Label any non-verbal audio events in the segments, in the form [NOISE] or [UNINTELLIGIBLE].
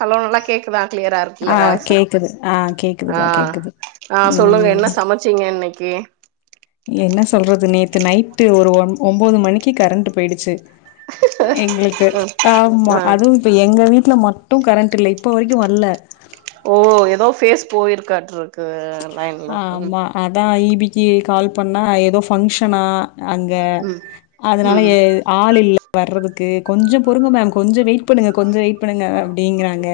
Hello நல்லா கேக்குதா கிளியரா ஆ இருக்குல்ல வாய்ஸு கேக்குது ஆ கேக்குதுப்பா ஆஹ் கேக்குது ஆஹ் சொல்லுங்க ம் என்ன சமச்சீங்க இன்னைக் கே என்ன சொல்றது நேத்து நைட்டு ஒரு ஒன் ஒம்போது மணிக்கி கரண்ட்டு பொயிடுச்சி எங்ளுக்கு ம் ஆமா ஆ அதுவு இப்ப எங்க வீட்ல ம டு கரண்ட் இல்ல இப்பொ வரைக்கு வரல ஓ ஏதோ ஃபேஸ் போயிருக்காட்ருக்கு லைன்ல ம் ஆமா அதா ஈ பி கீ கால் பண்ணா ஏதோ ஃபங்க்ஷனா அங்க ம் அதனால ம் எ ஆள் இல்ல வர்றதுக்கு கொஞ்சொ பொறுங்க மேம் கொஞ்சொ வெயிட் பண்ணுங்க கொஞ்சொ வெயிட் பண்ணுங்க அப்டிங்றாங்க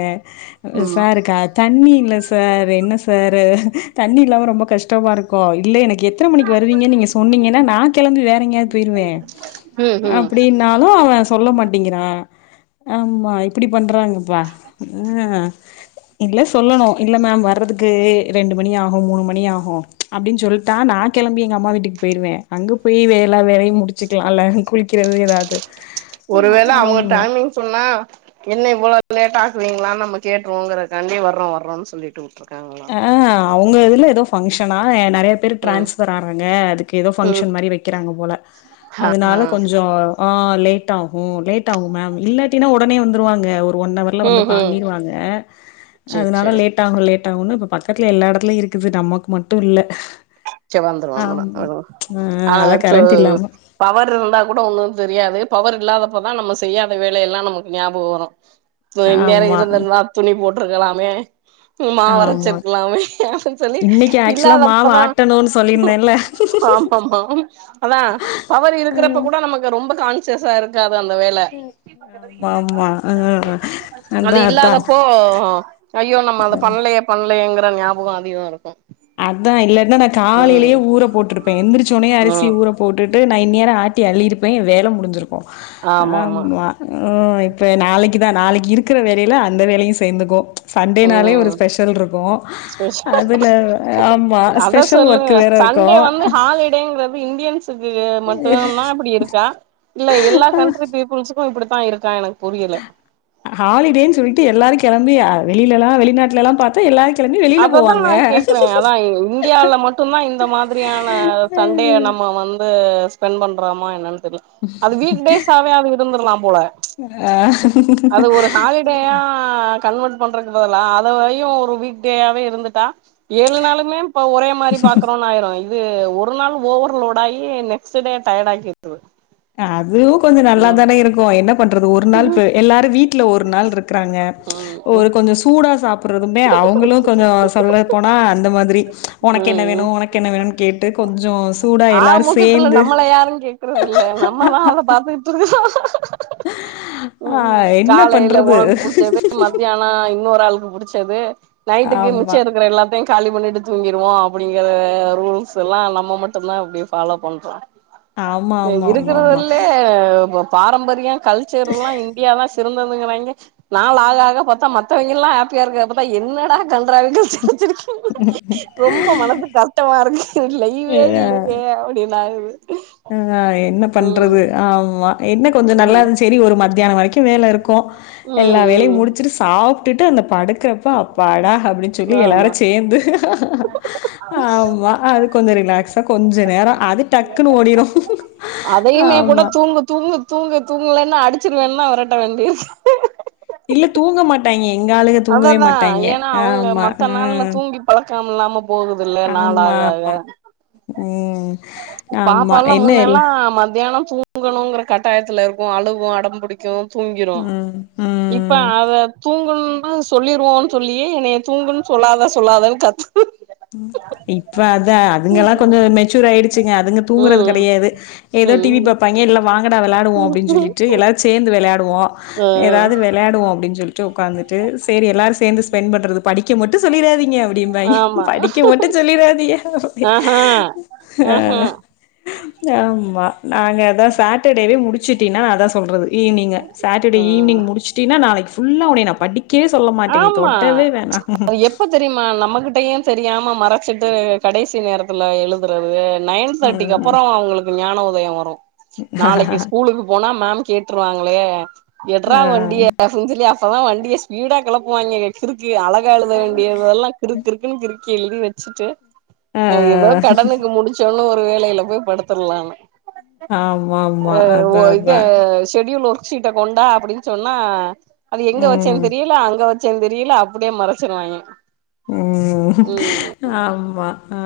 ம் சார் க தண்ணி இல்ல சார் என்ன சாரு தண்ணி இல்லாம ரொம்பொ கஷ்டமாருக்கு இல்ல எனக் எத்ன மணிக் வருவிங்க நீங்க சொன்னீங்கனா நா கெளம்பி வேற எங்கேயாத் பொயிருவே ம் ம் அப்டினால்லு அவெ சொல்ல மாட்டேங்குறா ஆம்மா இப்டி பண்றாங்கப்பா உம் இல்ல சொல்லணு இல்ல மேம் வர்றதுக் க்கு ரெண்டு மணி ஆகு மூணு மணி ஆகு அப்டின் சொல்ட்டா நா கெளம்பி எங்க அம்மா வீட்டுக் பொயிருவே அங்க பொய் வேலா வேலையு முடிச் ச்சிக்கலா இல்ல குளிக்கிறது ஏதாவது ஒருவேள அவங்க ஆமா டைமிங் சொன்னா என்ன இவ்ளோ லேட் ஆக்குவீங்களானு நம்ம கேட்டுருவங்கிறாண்டி வரோ வரோன்ன சொல்லிட்டு வுட்ருக்காங்களா ஆ அவங்க இதுல எதோ ஃபங்க்ஷனா என் நெறைய பேர் ம் டிரான்ஸபர் ஆறாங்க அதுக்கு ஏதோ ம் பங்க்ஷன் மாரி வைக்கிறாங்க போல ஆ ஆ அதனால கொஞ்சு ஆ லேட் ஆகும் லேட் ஆகும் மேம் இல்லாட்டினா ஒடனே வந்துருவாங்க ஒன்னவர்ல வந்து ம் ம் பாண்ணிருவாங்க சேர் அதனால சேரி லேட் ஆகு லேட் ட்ட ஒன்னு இப்ப பக்கத்துல எல்லா இடத்துலயு இருக்குது நமக்கு மட்டு இல்ல சே வந்துரு வந்துரும் ஆமா வரு ஆ அதா சோ கரண்ட் இல்லாம பவர் இருந்தா கூட ஒண்ணு தெரியாது பவர் இல்லாதப்பதா நம்ம செய்யாத வேலையெல்லா நமக்கு ஞாபகோ வரு இன்நேரோ ஆமா இருந்திருந்தா துணி போட் போட்டு இருக்கலாமே மாவு ஆமா வரைச்சிருக்கலாமே அப்பன்னு சொல்லி இன்னைக்கு ஆக்சுவலா மாவு இல்லாதப்பதா ஆட்டணுன்னு சொல்லியிருந்தேன்ல ஆம்மாமா அதா பவர் இருக்கிறப்ப ஆமா கூட நமக்கு ரொம் ரொம்ப கான்சியஸ்ஸா இருக்கா அந்த வேல ஆமா ஆ அது அதா இல்லாதப்போ அதா ஐயோ நம்ம அத பண்ணலையே பண்ணலேங்கிற ஞாபகோ அதிகோ இருக்கு அதா இல்ல ஏன்னா நா காலையிலயே ம் ஊற போட்டுருப்பே எந்திரிச்ச உனயே அரிசி ம் ஊர போட்டுட் டு நா இந்நேரோ ஆட்டி அள்ளிருப்பே ஏ வேலை முடிஞ்சிருக் கு ஆமாமா ஆமா ஓ இப்ப நாளைக்குதா நாளைக்கு இருக்கிற வேலையில அந்த வேலையு சேர்ந்துக்கு சண்டேனாலே ஒரு ம் ஸ்பெஷல்ருக்கு அதுல ஆமா. அத ஸ்பெஷல் ஒர்க் சொல்லுங்க வேற சண்டே இருக்கும். வந்து ஹாலிடேங்கிறது இந்தியா கு மட்டும்தா இப்படி இருக்கா இல்ல எல்லா கண்ட்ரி பீப்புள்ஸ் கு இப்பிடித்தா இருக்கா எனக்கு புரியல ஹாலிடேன்னு சொல்லிட்டு எல்லாருக்கு கெளம்பி வெளியலல்லா வெளிநாட்லல்லா பாத்தா எல்லாருக் அததா கேக்குறே அதா இந்தியால மட்டுந்தா இந்த மாதிரியான சண்டேய நம்ம வந்து ஸ்பெண்ட் பண்றாமா என்னன்னு தெரில அது வீக்டேசாவே அது இருந்துரலா போல ம்ச் அ அது ஒரு ஹாலிடேயா கன்வெர்ட் பண்ரக்கு பதில்லா அதவையு ஒரு வீக் டேயாவே இருந்துட்டா ஏழு நாளுமே இப்ப ஒரே மாரி பாக்கறோனு ஆயிரு து ஒரு நாள் ஓவர்லோட் ஆயி நெக்ஸ்ட் டே டயர்ட் ஆக்கி விட்ரு [UNINTELLIGIBLE] இதுவும் கொஞ்ச நல்லாதானே இருக்கு என்ன பண்றது ஒரு நாள் பு எல்லாரு வீட் ல ஒரு நாள் இருக் க்கறாங்க ம் ம் ஒரு கொஞ்சம் சூடா சாப்பிடுறதுமே அவங்களு கொஞ்ச சொல்ல போனா அந்த மாரி ஒனக்கென்ன ம் வேணு ம் ஒனக்கென்ன வேணு னு கேட்டு கொஞ்ச ஆ மொத்துல நம்மள யாருங்கேக்குறதில்ல நம் ஆமாமா அத பாத்துக்கிட்டு ஆ உம் என்ன காலையில பண்றது? ஒனக்கு புடிச்சது மத்தியான இன்னொரு ஆளுக்கு புடிச்ச ச்சது நைட்டுக்கு மிச்ச ஆமா. இருக்கற எல்லாத்த காலி பண்ணிட்டு தூங்கிருவோ அப்படிங்கிற ரூல்ஸ்லாம் நம்ம மட் டும்தா அப்படி ஃபாலோ பண்றோ ஆமா, ஆமா, ஆமா, ஆமா. இருக்கறதல்லே பாரம்பரிய கல்ச்செர்ல்லா இன்டியாலா சிறந்ததுங்றாங்கெ நாள் ஆக ஆக பாத்தா மத்தவெங்கெல்லா ஹாப்பியா இருக்க பாத்தா என்னடா கன்றாவி [UNINTELLIGIBLE] ரொம்ப மனசு கஷ்டமா இருக்கு இல்ல ஈவே இல்லயே அப்டின்னாகுது ஆஹ் என்ன பண்றது ஆமா என்ன கொஞ்சோ ம் நல்லாருந் சேரி ஒரு ம த்தியானம் வரைக்கும் வேல இருக்கும் எல்லா ம் வேலயும் ம் முடிச்சிட்டு சாப் ட்டு அந்த பாடுக் கறப்ப அப்பாடா அப்டின் சொல்லி எல்லாரு ஆமா சேந்து ஆமா அது கொஞ்சோ ரிலாக்ஸா கொஞ்ச நேரம் அது டக் அதேயுமே கூட தூங்கு தூங்கு தூங்கு தூங்கெலன்னா அடிச்சிருவேன்ல வெரட்ட வேண்டிருக்கு இல்ல தூங்க மாட்டாங்கே எங்க ஆளுகெ தூங்கவே அததா மாட்டாங்கே ஆம்மா ஆஹ் ம்லாமலா [UNINTELLIGIBLE] போகுதல்ல நாள் ஆக ஆக ம் ஆமா பாப்பால்லா என்ன இல்ல முன்னெல்லா மத்தியானம் தூங்கணுங்கற கட்டாயத்துல இருக்கு அழுவும் அடம்புடிக்கும் தூங்கிரும் ம் இப்ப ம் அத தூங்கணுன் னு சொல்லிருவோன்னு சொல்லியே என்னைய தூங்குன் சொல்லாதே சொல்லாதேன்னு கத்து ம் இப்ப அத அதுங்கெல்லா கொஞ்சோ ம் மெச்சூர் ஆய்டிச்சிங்க அதுங்க தூங்குறது ம் கெடையாது ஏதோ டி வி ம் பாப்பாங்கெ இல்ல வாங்கடா வெளாடுவோம் அப்டின் ம் சொல்லிட்டு எல்லாரு சேந்து வெளையாட் டுவோம் ஆ ஏதாவது வெளையாடுவோம் அப்டின் சொல்லிட் ட்டு ஒக்காந்துட்டு சேரி எல்லாரு சேந்து ஸ்பெண்ட் பண்றது படிக்க மட்டும் சொல்லிறாதிங்க அப்டிம்பாங்கெ ஆமா படிக்க மட்டு சொல்லிறாதிங்க ஆஹா ஆஹா ஆஹ் ஆம்மா நாங்க அதான் சாட்டர்டேவே முடிச் சிட்டினா அதான் சொல்றது இ நீங்க சாட்டர்டே ஆ ஈவ்னிங் முடிச்டீனா நாளக் ஃபுல்லா உன்னெயெ நா படிக்கவே சொல் ஆம்மா எப்ப தெரியுமா நம்மகிட்டயும் தெரியாம மறச்சிட்டு கடைசி நேரத்துல எழுதுறது நைன் தேர்ட்டிக்கு ம். அப்புறம் அவுங்களுக்கு ஞான உதயம் வரும் நாளைக்கு ஸ்கூலுக்கு போனா மேம் கேட்டுருவாங்களே எட்றா ஆ. வண்டிய அப்படீன் சொல்லி அப்பதான் வண்டிய ஸ்பீடா கெளப்புவாங்க கிருக் அழகா எழுத வேண்டியதெல்லாம் கிறுக் கிறுக்குன்னு கிறுக்கி எழுதி வச்சிட்டு ஆ ஹ ஏதோ கடனுக்கு முடிச்சோன்னும் ஒரு வேலையில போய் படுத்துடருலான்னு ஆமா ஆமா ஆஹ் ஓ அதா அதா இதெ ஷெடியூல் ஒர்க் சீட்ட கொண்டா அப்படின்னு சொன்னா அது எங்கே ம் வச்சேன்னு தெரியல அங் வச்சேன் தெரில அப்டியே மறைச்சிருவாய்ங்க உம் ஆம்மா அ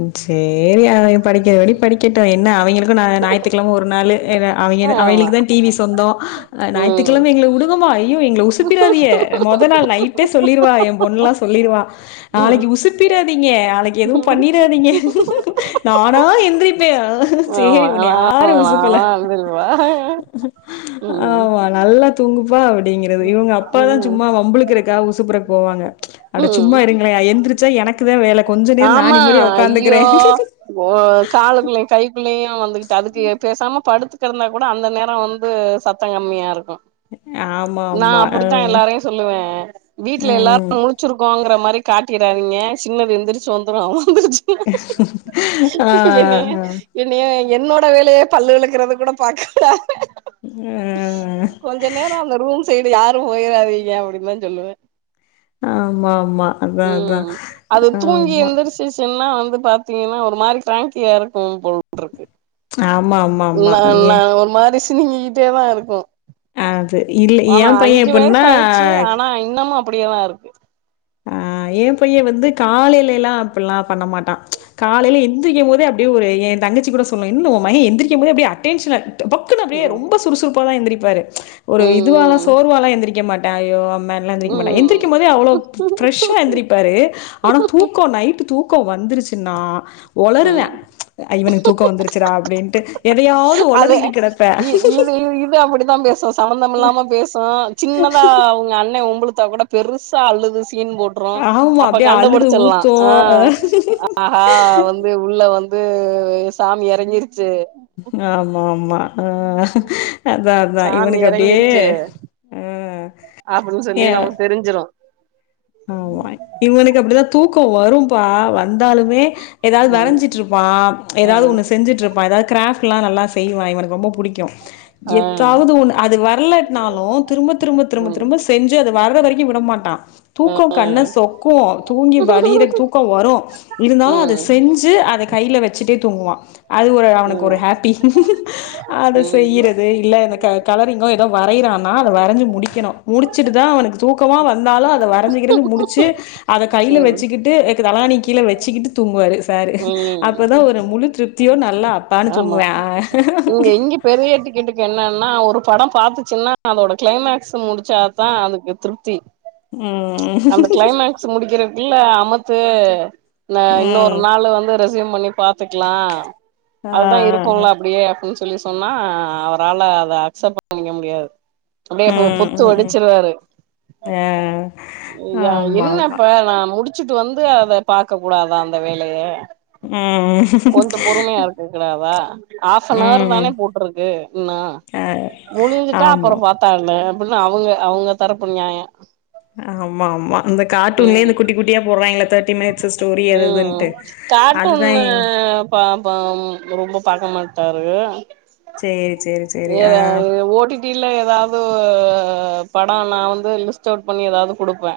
ம் சேரி அவி படிக்கிற வடி படிக்கட்டு என்ன அவிங்கள க்கு நா ஞாயித்துகெழம ஒரு நாளு இவ அவிங்கள ஆமா அவிங்குளுக்கு தா டி வி சொந்தோ அ ம் ஞாய்த்துக்கெழம எங்கள உடுங்கம்மா ஐயோ எ ங்கள உசிப்பிராதிய மொத நாள் நைட்டே சொல்லிருவா எம் பொண்லா சொல்லிருவா ம் நாளைக்கு உசுப்பிராதீங்க நாளைக் எதுவும் பண்ணிறாதீங்க நானா எந்திரிப்பே அ சேரி உன்ன யாரு ஆமா உசுப்பல வந்துருவா ம் ஆமா நல் ல்லா தூங்குவ் ப்பா அப்டிங்கிறது இவுங்க அப்பா தா ம் சும்மா வம்பிளுக்கிறக்கா உசுப்புறக் போவாங்க அட ம் சும்மா இருங்களேயா எந்திரிச்சா எனக்குதா வேலை கொஞ்ச நேர் நா ஆமா நிம்மதியா உக்காந்துக்கிறே ஐயோ குள்ளயு வந்துகிட் அதுக்கு எ பேசாம படுத்து க்கரமே கூட அந்த நேரோ வந்து சத்தோ கம்மியாருக்கு ஆ நா அப்புடித்தா எல்லாரையு சொல்லுவே வீட்ல எல்லாரு ம். முழிச்சிருக்கோங்ற மாரி காட்டிறாதீங்க சின்னது எந்திரிச்சு வந்துரு வந்துருச்சு ஆ ஆ என்னைய என்னைய ஆ என்னோட வேலேயே பல்லு வெலக்கறத கூட பாக்கல அ. கொஞ்ச நேரோ அந்த ரூம் தேடி யாரும் போய்றாதீங்க அப்டின் தா சொல்லுவே ஆமா ஆமா அதா அதா ம் ஆமா பாத்தீங்னா ஒரு மாரி ட்ராங்கியா இருக்கும் போல்ட்ருக்கு ஆமா, ஆமா, ஆமா. ந ஏ நா ஒரு மாரி ஸ் சினுங்கி கிட்டே தா இருக்கூ அது இல்ல ஆனா என் பையன் அஞ்சு வயசு எப்படின்னா ஆய்ட்ச்சி ஆனா இன்னமு அப்டியே தா இரு கு ஆ ஏ பைய வந்து காலைல எல்லா அப்பில்லா பண்ண மாட்டா காலைல எந்திரிக்கம் போதே அப்டே ஒரு எந் தங்கச்சி கூட சொல்லு என்ன உ மக எந்திரிக்கம் போதே அப்டே அட்டென்ஷ்ல பக்குனு அப்டியே ம் ரொம்ப சுறுசுறுப் இப்போதா எந்திரிப்பாரு ஒரு இதுவாலா ம் சோர்வாலா எந்திரிக்க மா டயோம் அந்த மாதிரிலா எந்திரிக்க மாட்டா ம் எந்திரிக்கு போதே அவ்ளோ ஃபிரஸ்ஆ எந்திரிப்பாரு ஆனா தூக்கோ நைட்டு தூக்க வந்துருச்சுன்னா ம் ஒளருவான் ஐ இவனுக்கு தூக்கம் வந்துருச்சுடா அப்டின்ட்டு எதையாவது அத ஒளறிக்கிட்டு கெடப்பே இது இது அப்டிதான் பேசும் சம்பந்தம் இல்லாம பேசும் சின்னதா அவுங்க அண்ணென் ஒம்புளுத் தா கூட பெருசா அழுது சீன் போட்ரும் ஆமா அப்ப அப்டியே அழுது கண்டுபுடிச்சிடலாம் ஹான் ஊத்து ஆஹா வந்து புள்ள வந்து வந்து சாமி எறங்கிருச்சு ஆமா ஆமா ஆஹ் ஆஹ் அதான் அதான் சாமி இவனுக்கு அப்டியே எறங்கிருச்சு உம் அப்டின்னு சொல்லி நமக் தெரிஞ்சிடு ஆமா இவனுக்கு அப்டிதான் தூக்கோம் வரும்பா வந்தாலுமே ஏதாது ம் வரஞ்சிட்டு இருப்பான் ஏதாது ம் ஒன்னு செஞ்சுட்டு இருப்பா ஏதாது கிராஃப்ட்லா நல்லா செய்வான் இவனுக் ரொம்ப புடிக்கு ஆ எத்தாது ஒண்ணு அது வர்லட்ன்னாலும் திரும்ப திரும்ப திரும்ப ம் திரும்ப செஞ்சு அத வர்ற வரைக்கு விடமாட்டான் தூக்கம் ம் கண்ண ம் சொக்கும் தூங்கி வலிரது தூக்கம் வரும் இருந்தாலு அதை ம் செஞ்சு அதை கையில வச்சுட்டே தூங்குவா அது ஒரு அவனுக்கு ஒரு ஹாப்பி அதை ம் செய்யிறது இல்லைந்த கலரிங்கோ ஏதோ வரையறானா அத வரைஞ்சி முடிக்கணு முடிச்சிட்டு தா அவனுக்கு தூக்கமாக வந்தாலு அதை வர உட்காந்து ஆது முடிச்சு அத கையில ம் வச்சுக்கிட்டு தலகாணி கீழே வச்சுக்கிட்டு தூங்குவாரு சாரு ம் அப்பதான் ஒரு முழு திருப்தியோ நல்லா அப்பான்னு ஆமா தூங்குவே ஆ ன் ஒரு படம் பாத்துச்சுன்னா அதோட கிளைமக்ஸ் முடிச்சாதா அதுக்கு திருப்தி ம் அந்த கிளைமேக்ஸ் முடிக்கிற இல்ல அமுத்து ந இன்னொரு ம் நாளு வந்து ரெசூம் பண்ணி பாத்துக்கலாம் ஆ அதுதா ஆ இருக்குலே அப்படியே அப்பிடின்னு சொ சொல்லி சொன்னா அவரால அத அக்செப்ட் பண்ணிக்க முடியாது அப்படியேப்ப ம் புத்து ம் ம் ஒடிச்சிருவாரு ஆ யா ஆமா ஆமா என்னப்பா நாம முடிச்சுட்டு வந்து அத பாக்க கூடாதா அந்த வேலைய ம் கொஞ்ச பொறுமையா இருக்க கூடாதா ஹாப் அன்வர் ம் தானே போட்டிருக்கு இன்னு ஆ முடிஞ்சுட்டா ஆமா அப்புறம் பாத்தா என்ன அப்படின்னு அவங்க அவங்க தரப்பு நியாயம் ஆம்மா ஆம்மா அந்த கார்ட்டுன்லே இந்த குட்டி குட்டியா போடுறாங்கள்ல தார் உம் அதுதான் கார்ட்டூன்னு ஆமா. பாப்பா ரொம்ப பாக்க மாட்டாருக சேரி சேரி சேரி ஆ இல்ல ஏதாவது படம் நா வந்து லிஸ்ட் அவுட் பண்ணி ஏதாவது குடுப்பே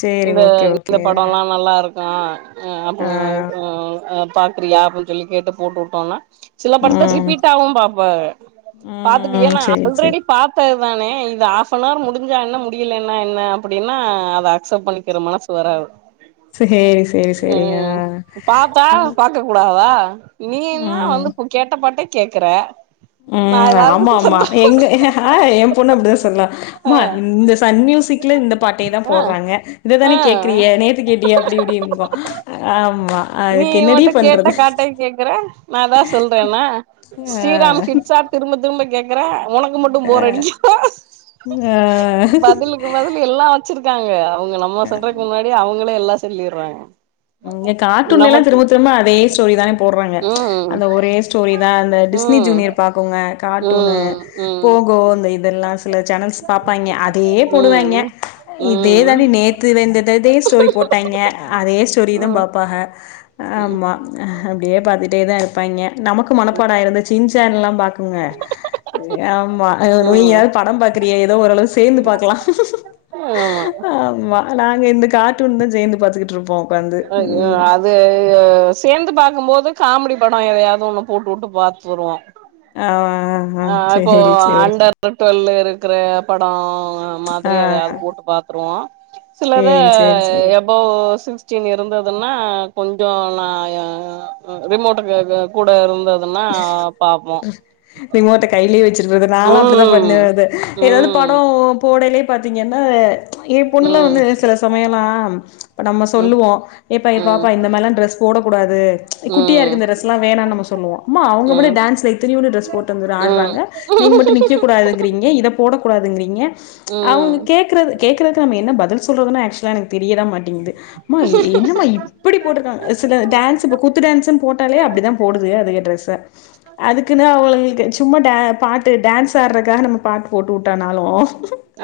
சேரி இந்த ஓகே இந்த ஓகே படோல்லா நல்லா இருக்கு ஆஹ் அப்புற ஆ இருக்கு ம்அப பாக்குறியா அப்படினு சொல்லி கேட்டு போட்டு விட்டோனா சில படத்த ம், ரிப்பீடாவும் பாப்பாக பாத்துட்டு ம். ஏன்னா சரி, சரி. ஆல்ரெடி பார்த்த அதானே இது ஆஃப்னவர் முடிஞ்சா என்ன முடியலேன்ன என்ன அப்படின்னா அதை அக்செப்ட் பண்ணிக்கிற மனசு வராது சரி, சரி, சரி. ஆ. உம் பாத்தா பாக்க கூடாதா ஆ நீ என்ன ம், வந்து கேட்டப்பாட்டே கேக்குற நா உம் ஆமா ஏதாவது ஆமா சொல்ல எங்க ஆ ஹாய் எம்பொண்ணு அப்படிதா சொ சொன்னா அம்மா ஆ இந்த சாரி சன் மியூசிக்ல இந்த பாட்டே தா ஆ போடுறாங்க ஆ இதுதானே கேக்குறிய நேத்து கேட்டிய அப்படி இப்படிம்பா ஆமா நீ அதுக்கு என்னடி பண்றது நான் ஏதாவது சொல்றேன்னா ஸ்ரீராம் ஆ. ஹிட்ஸா திரும்ப திரும்ப கேட் க்கற உனக்கு இத மட்டும் போர் அடிக்க ஆ பதிலுக்கு பதில் எல்லாம் வச்சிருக்காங்க அவங்க நம்ம சொல்றதுக்கு முன்னாடி அவங்க களே எல்லாத்தையும் சொல்லிடுறாங்க இங்கே கார்ட்டூன்ல எல்லாம் நமக்கு திரும்ப திரும்ப அதே ஸ்டோரி தானே போடுறாங்க ம் அந்த ஒரே ஸ்டோரிதான் அந்த டிஸ்னி ம் ஜூனியர் பாக்கோங்க கார்ட்டூனு ம் ம் போகோ இந்த இதெல்லாம் சில சேனல்ஸ் பாப்பாய்ங்க அதே போடுவாங்க ம் இதே ம் தாண்டி நேத்துலந்தே ஸ்டோரி போட்டாங்க அதே ஸ்டோரியதும் ம் பாப்பாக ஆமா அப்படியே பாத்துட்டே தான் இருப்பாங்க நமக்கு மனப்பாடம் ஆயிருது இந்த சின்சான் எல்லாம் பாக்குங்க ஆமா ம் நீயாவுது படம் பாக்குறியே ஏதோ ஓரளவு சேர்ந்து பாக்கலாம் ஆமா ஆமா நாங்க கார்டூன் தான் சேர்ந்து பாத்துக்கிட்டு இருப்போ ஐயோ அது சேர்ந்து பாத் பகும் போது காமெடி படம் எதையாவது ஒண்ணு போட்டு உட்டு பாத்துருவோம் ஆமா ஆஹ் இப்போ அண்டர் த டுவெல் இருக்கிற படம் ஆ மாதிரி அதையாவது போட்டு பாத்துருவோம் சிலத சேரி, சேரி, சேரி. எபோவ் சிக்ஸ்டீன் இருந்ததுன்னா கொஞ்சோ நான் ரிமோட்டுக்கு கூட இருந்தது ன்னா பாப்போம் ரிமோட்ட கைலயே வச் ச்சுக்றது நாலும் அப்படிதான் பண்ணறது ஏதாவது ம் படம் போடலே பாத்தீங்கன்னா ஏ பொண்ணுலா ம் வந்து சில சமயல்லா அம் நம்ம ம் சொல்லுவோ ஏப்ப ஏ ம் பாப்பா இந்த மாரிலா டிரெஸ் போடக் கூடாது து குட்டிய இருக்க இந்த டிரெஸ்லா வேணாம்னு நம்ம சொல்லுவோம் அவங்க மட்டும் ம் டான்ஸ்ல இத்தினியூன்டு டிரஸ் போட்டு வந்து ம் ஆடுறாங்க நீங்க மட்டு நிக்க கூடாதுங்கறீங்க இதை போட கூடாதுங்கிறீங்க ம் ச்சு அவங்க ம் கேக்குறது கேக்குறதுக்கு நம்ம என்ன பதில் சொல்றதுனு அக்சுவலா எனக்கு தெரியத மாட்டேங்குது மா என்னம்மா இப்படி போட்டிருக்காங்க சில டான்ஸ் கூத்து த்து டான்ஸ் போட்டாலே அப்டி தான் போடுது அதுக ட்ரெஸ் ச அதுக்குன்னு அவங்கங்களுக்கு சும்மா ட பாட்டு த்து டான்ஸ் ஆட்றக்காக நம்ம பாட்டு போட்டு வுட்டோனாலும்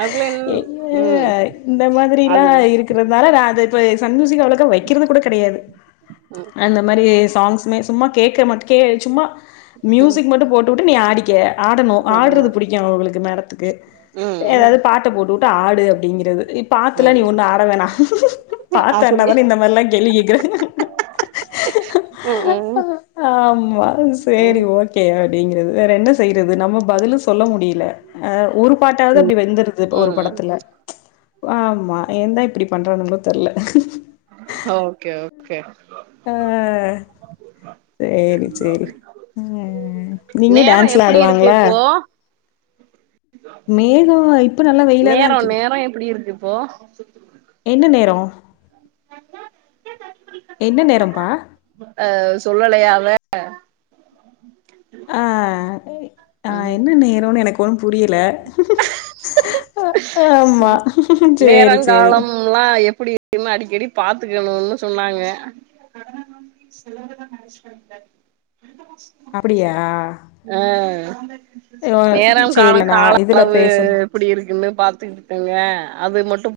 அதுக்குள்ள என் அ ம் இந்த மாதிரிலா அதுக்கு இருக்கறதுனால நான் அத இப்ப சன்மியூசிக் அவுலக்கா வக்கிறது கூட கெடையாது ம் அந்த மாரி சாங்ஸ்மே சும்மா கேக்க மாட் கே சும்மா ம் மியூசிக் மட்டும் போட்டுவுட்டு நீ ஆடி க ஆடணும் ஆமா ஆட்றது புடிக்கும் இவுகளுக்கு மேடத்துக்கு ம் ம் ஏதாது பாட்டு போட்டுவுட்டு ஆடு அப்டிங்கிறது இப்பத்துல நீ ஆமா ஒன்னு ஆட வேணா பாத்த அப்படியே ஆடுனதான இந்த மாறியல் கேள்வி கேக் க ம் ம் மா செரி ம் ஓகே அப்டிங்கிறது வேற என்ன செய்றது நம்ம பதிலும் சொல்ல முடி ல்ல ஆ ஒரு பாட்டாவது அப்டி வெந்துடுது ஒரு ம் ம் படத்துல ச்சு ஆமா என் தா இப்டி பன்றானுகளோ தெர்ல கே ஆ செரி செரி ம் நீங்க நேரோ டான்ஸ்லா எப்படி இருக்கு ஆடுவாங்களா இப்போ மேகம் இப்ப நல்லா வெயிலா தான் இருக்குது போ என்ன நேரோ என்ன நேரம்பா அ சொல்லலையா அவ ஆ அ ஆஎன்ன நேருன்னு எனக் ஒண்ணு புரியல ஆமா செரி செரி மா அடிக்கடி பாத்துக்கணுன்னு சொன்னாங்க அப்டியா அ ஓ நேரோ சேரி காலம் நா கால இதுல அளவு பேசும் எப்டி இருக்குன்னு பாத்துக்கிட்டுங்க அது மட்டும்